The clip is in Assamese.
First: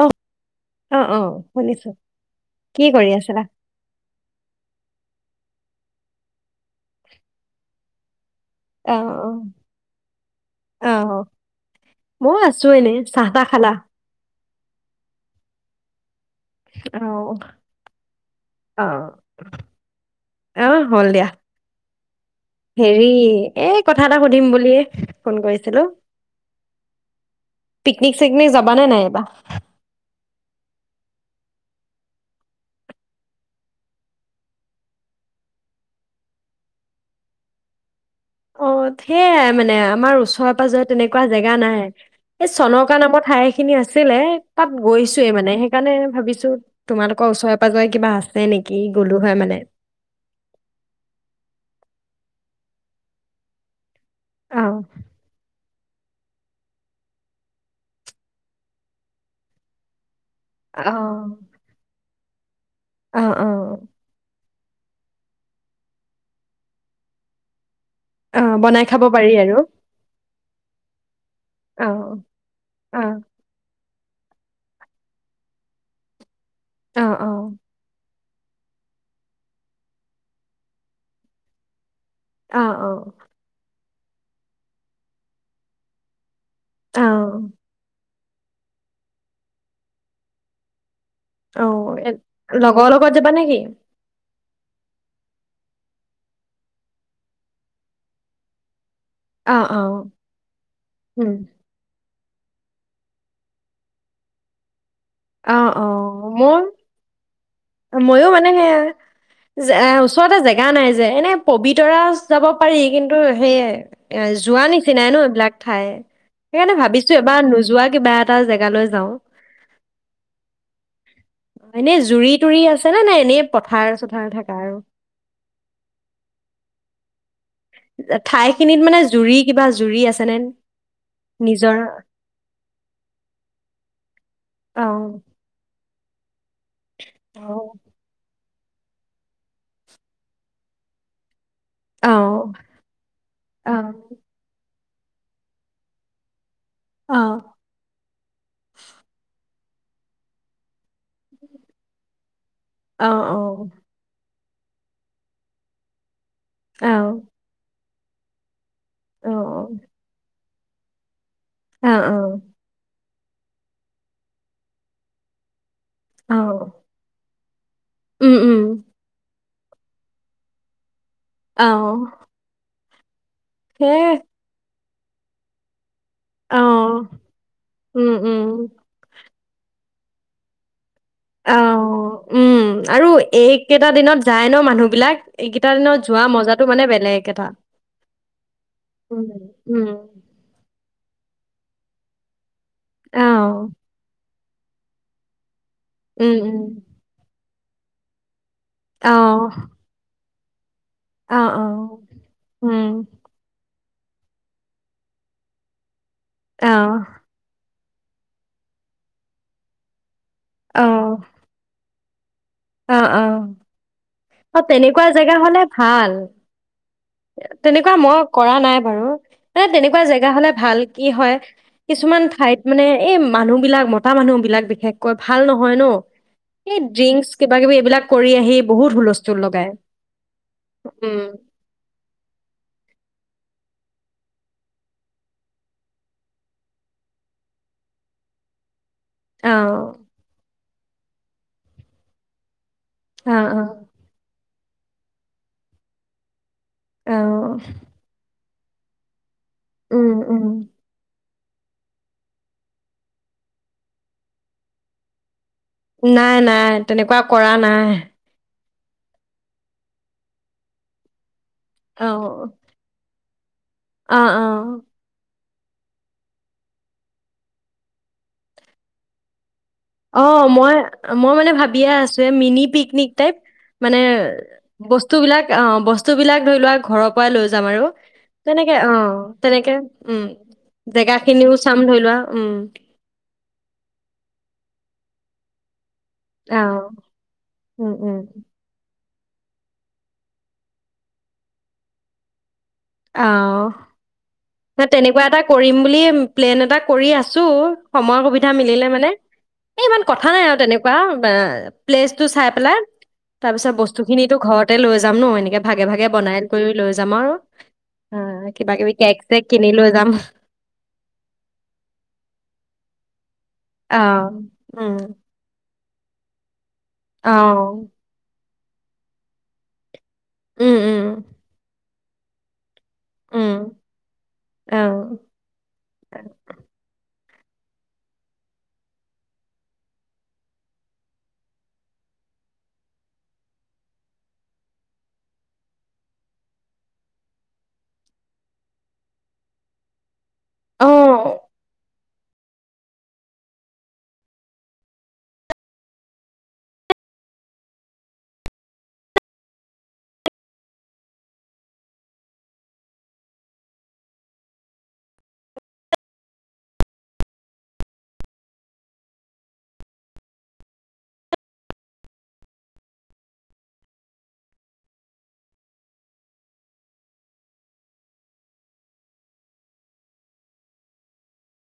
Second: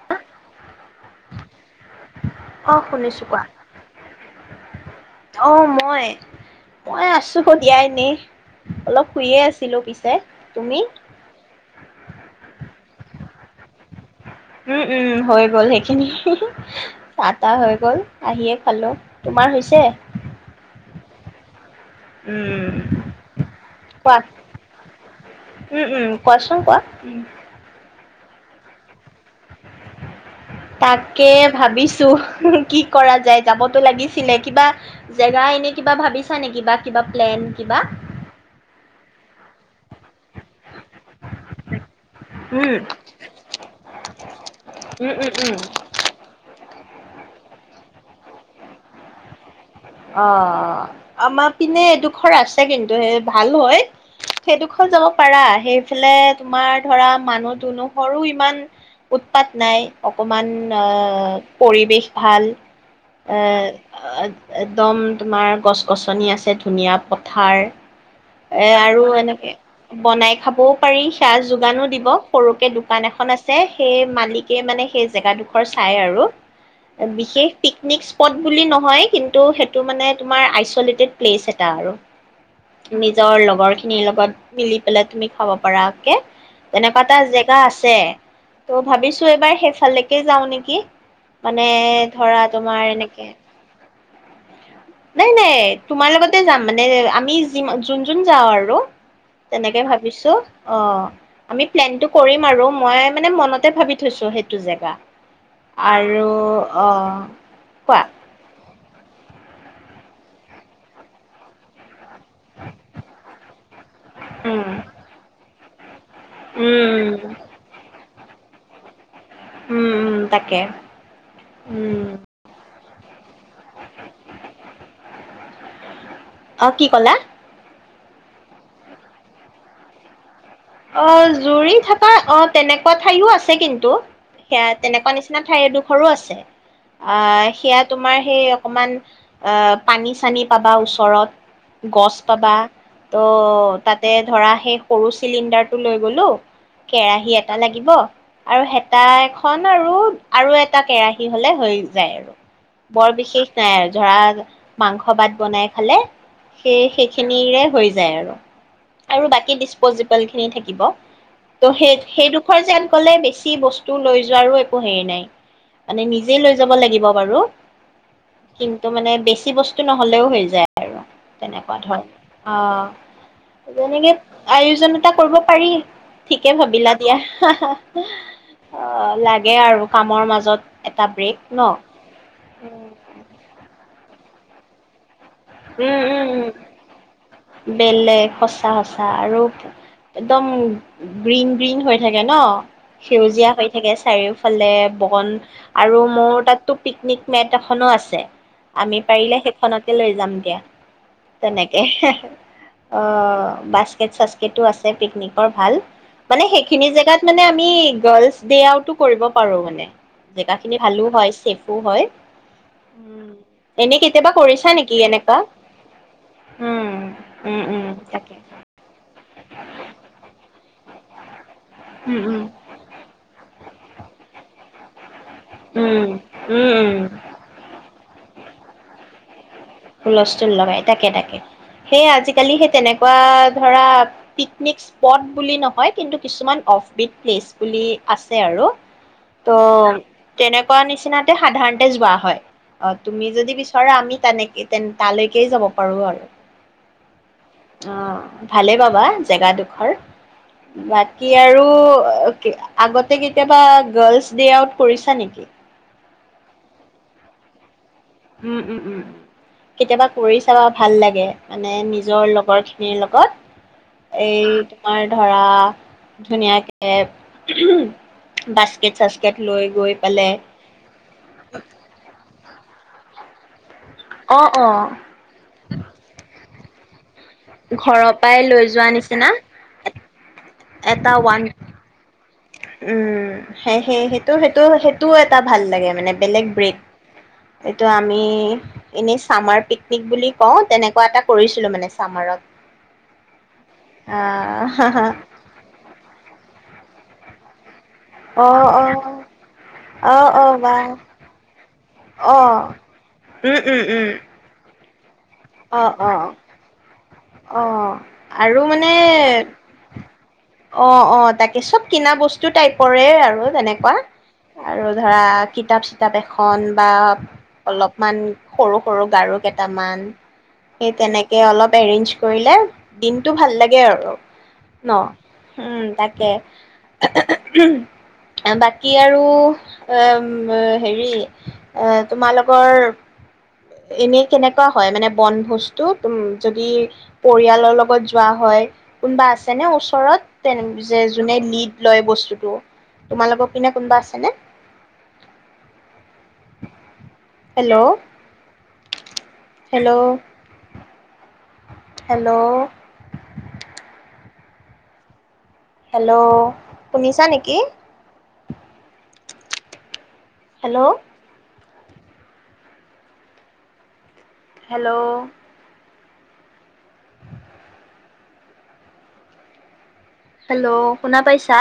অহ, অ' অ' শুনিছোঁ। আহ শুনিছো কোৱা? অ মই মই আছো সন্ধিয়া এনেই। অ অলপ অ শুইয়ে আছিলো পিছে তুমি? অ মই আছো এনেই চাহতাহ খালা? উম উম হৈ গ'ল সেইখিনি। অ চাহ তাহ হৈ গ'ল, আহিয়ে অ খালোঁ তোমাৰ হৈছে? অ হ'ল দিয়া। উম হেৰি এই কথা এটা কোৱা সুধিম বুলিয়ে ফোন কৰিছিলো? উম উম কোৱাচোন কোৱা পিকনিক চিকনিক যাবা নে নাই এইবাৰ? তাকে ভাবিছো কি কৰা যায়, যাবতো লাগিছিলে কিবা জেগা এনে কিবা ভাবিছা নেকি বা কিবা প্লেন কিবা? অ সেয়াই মানে আমাৰ ওচৰে -পজৰে।। তেনেকুঁৱা জেগা নাই। এই উম চনকা নামৰ ঠাই খিনি আছিলে, তাত উম গৈছোঁয়ে উম উম মানে সেইকাৰণে ভাবিছোঁ।। তোমালোকৰ ওচৰে পাঁজৰে কিবা আছে নেকি গ'লো হয় মানে। অ আমাৰ পিনে এডোখৰ আছে কিন্তু সেই ভাল হয়।। সেই অ ডোখৰ যাব পাৰা সেই।। এইফালে তোমাৰ ধৰা মানুহ দুনুহৰো ইমান উৎপাত নাই। অকণমান অ এ পৰিৱেশ।। ভাল। অ অ এহ ভাল।। একদম তোমাৰ গছ গছনি আছে ধুনীয়া পথাৰ।। অ এ বনাই আৰু খাব পাৰি এনেকে আৰু বনাই খাবও পাৰি সেয়া যোগানো অ দিব সৰুকে দোকান অ এখন আছে সেই মালিকে মানে সেই জেগাডোখৰ চাই আৰু অ', বিশেষ অ', পিকনিক [inaudible] বুলি নহয়, কিন্তু সেইটো মানে তোমাৰ আইছ'লেটেড প্লেচ এটা আৰু অ', অ', নিজৰ লগৰ খিনিৰ লগত মিলি পেলাই তুমি খাব পৰাকে তেনেকুৱা এটা অ', জেগা আছে। ত' ভাবিছোঁ এইবাৰ সেইফালেকে যাওঁ নেকি? মানে অ', ধৰা তোমাৰ লগৰ লগত এনেকে যাবা নেকি? নাই, নাই তোমাৰ লগতে যাম মানে আমি কিমান? যোন যোন যাওঁ আৰু অ', তেনেকে অ', ভাবিছোঁ, অ উম, আমি প্লেনটো কৰিম আৰু মই মানে মনতে ভাবি থৈছোঁ সেইটো জেগা। অ', আৰু অ', মোৰ আহ ময়ো মানে সেয়া ওচৰতে জেগা নাই যে, এনে পবিতৰা যাব পাৰি কিন্তু সেইয়ে, যোৱা উম নিচিনাই ন এইবিলাক ঠাই সেইকাৰণে উম ভাবিছোঁ এবাৰ নোযোৱা কিবা এ এটা জেগালৈ যাওঁ। উম উম তাকে, এনেই উম। জুৰি তুৰি আছে নে নাই এনেই পথাৰ-চথাৰ থকা আৰু অ' কি কলা? ঠাই খিনিত মানে জুৰি কিবা জুৰি আছেনে? অ' জুৰি থকা অ তেনেকুৱা ঠাইও আছে কিন্তু, সেয়া তেনেকুৱা অ', নিচিনা ঠাই এডো সৰু আছে। আঃ অ', সেয়া তোমাৰ সেই অকমান আঃ পানী-চানী পাবা ওচৰত। গছ অ', পাবা ত' অ', তাতে ধৰা সেই পুৰুষ চিলিণ্ডাৰটো লৈ গ'লো কেৰাহী অ', এটা লাগিব, আৰু হেতাই খন আৰু, আৰু এটা কেৰাহী হ'লে হৈ যায় আৰু বৰ বিশেষ নাই আৰু ধৰা মাংস ভাত বনাই খালে সেই, সেইখিনিৰে হৈ যায়। জেৰ আৰু বাকী দি সিয়ে থাকিব। ত' সেই সেইডোখৰ যেন কলে বেছি বস্তু লৈ যোৱাৰো একো হেৰি নাই মানে নিজেই লৈ যাব লাগিব বাৰু। কিন্তু, মানে বেছি কি বস্তু নহ'লেও হৈ যায় আৰু। তেনেকুৱা ধৰ, অ। যেনেকে প্ৰয়োজনতা কৰিব পাৰি। ঠিকে ভাবিলা দিয়া, হা-হা, অ লাগে আৰু। কামৰ মাজত। এটা ব্ৰেক ন অ', উম, আৰু এইকেইটা দিনত যায় ন মানুহবিলাক? এইকেইটা দিনত উম যোৱা উম মজাতো মানে বেলেগ। এটা বেলেগ, সচাঁ-সঁচা উম, আৰু উম, একদম। গ্ৰীণ-গ্ৰীণ হৈ থাকে ন? অ, সেউজীয়া হৈ থাকে চাৰিওফ ফালে বগন। আৰু, উম, মোৰ উম, তাতটো পিকনিক মেট এ, এখনো আছে। আমি অ, পাৰিলে সেইখনতে লৈ যাম [inaudible] অ, অ, তেনেকে, সে উম, অ' বাস্কেট-চাস্কেটো আছে পিকনিকৰ ভাল মানে অ, সেইখিনি জেগাত মানে আমি গাৰ্লছ ডে' আউটো কৰিব পাৰো মানে। জেগা অ, খিনি ভালো হয়, ছেফো হয় অ, অ, উম, এনে কেতিয়াবা অ, কৰিছা নেকি তেনেকুৱা জেগা এনেকুৱা? হ'লে ভাল উম। উম উম তেনেকুৱা মই তাকে কৰা নাই বাৰ ৰু, এ তেনেকুৱা জেগা হলে ভাল, কি হয় উম কিছুমান উম ঠাইত মানে এই মানুহবিলাক মতা মানুহবিলাক বিশেষ কয়, ভাল নহয় ন'। উম, এই উম, উম, ড্ৰিংকচ, কিবা-কিবি এইবিলাক কৰি আহি বহুত হুলস্থুল লগায়। হুলস্থুল লগায়, তাকে তাকে। সেই আজিকালি সেই তেনেকুৱা ধৰা, পিকনিক স্পট বুলি নহয়, কিন্তু কিছুমান অফবিট প্লেছ বুলি আছে আৰু। ত', অ তেনেক কোৱা নিচিনাকে সাধাৰণতে যোৱা হয়। অ', তুমি যদি বিচৰা আমি তেনেক তেন তালৈকে যাব পাৰোঁ অ আৰু। অ'। ভালে পাবা। জেগাডোখৰ। উম উম বাত কি আৰু, [unintelligible] আগতে কেতিয়াবা গাৰ্লছ ডে আউট কৰিছা নেকি? নাই, নাই তেনেকুৱা কৰা নাই। উম, উম, উম, উম। কেতিয়াবা কৰি চাবা ভাল লাগে। মানে অ নিজৰ লগৰখিনিৰ লগত। অ এই অ তোমাৰ ধৰা ধুনীয়াকে, বাস্কেট-চাস্কেটলৈ অ', মই-মই মানে ভাবিয়ে আছোঁ, এ, মিনি পিকনিক [unintelligible] মানে এ, অ', অ', বস্তু বিলাক, অ', বস্তুবিলাক ধৰি লোৱা ঘৰ পুৱাই লৈ যাম আৰু। ঘৰৰ পৰাই লৈ তেনেকে যোৱা অ', নিচিনা তেনেকে উম, এটা ওৱান জেগাখিনিও চাম ধৰি লোৱা। উম উম সেয়ে সেই সেইটো-সেইটো-সেইটোও এটা ভাল লাগে মানে বেলেগ অ ব্ৰেড। এইটো উম আমি উম এনেই চামাৰ পিকনিক বুলি কওঁ, তেনেকুৱা এটা কৰিছিলোঁ মানে চামাৰত। অ'। আহ, নে তেনেকুৱা এটা কৰিম বুলি প্লেন এটা কৰি আছোঁ সময় সুবিধা অ', মিলিলে অ', মানে, এই ইমান কথা অ', নাই অ', আৰু বা তেনেকুৱা প্লেচটো চাই অ'। পেলাই উম তাৰপিছত উম উম বস্তুখিনিও ঘৰত। হেল্লো। জানো, এনেকে অ ভাগে-ভাগে অ বনাই কৰি লৈ যাম আৰু অ আৰু কিবা কিবি মানে কে। অ', অ, তাকে চব কিনা বস্তু টাইপৰে আৰু তেনেকুৱা, অ আৰু উম ধৰা কিতাপ-চিত কিতাপ এখন। বা অ অলপমান। সৰু সৰু গাৰু কেইটামান। উম সেই উম তেনেকে অলপ এৰেঞজ। কৰিলে। দিনটো ভাল উম লাগে আৰু ন অ উম তাকে। বাকী আৰু এ হেৰি এ তোমালোকৰ এনেই কেনেকুৱা হয়, মানে বন বস্তু টোম যদি পৰিয়ালৰ লগত যোৱা হয় কোনোবা আছেনে ওচৰত? যে অ যোনে লিড লয় বস্তু [unintelligible] তোমালোকৰ পনে কোনোবা আছেনে হেল্ল' হেল্ল' হেল্ল। হেল্ল, শুনিছা নেকি? হেল্ল' হেল্ল' হেল্ল' শুনা পাইছা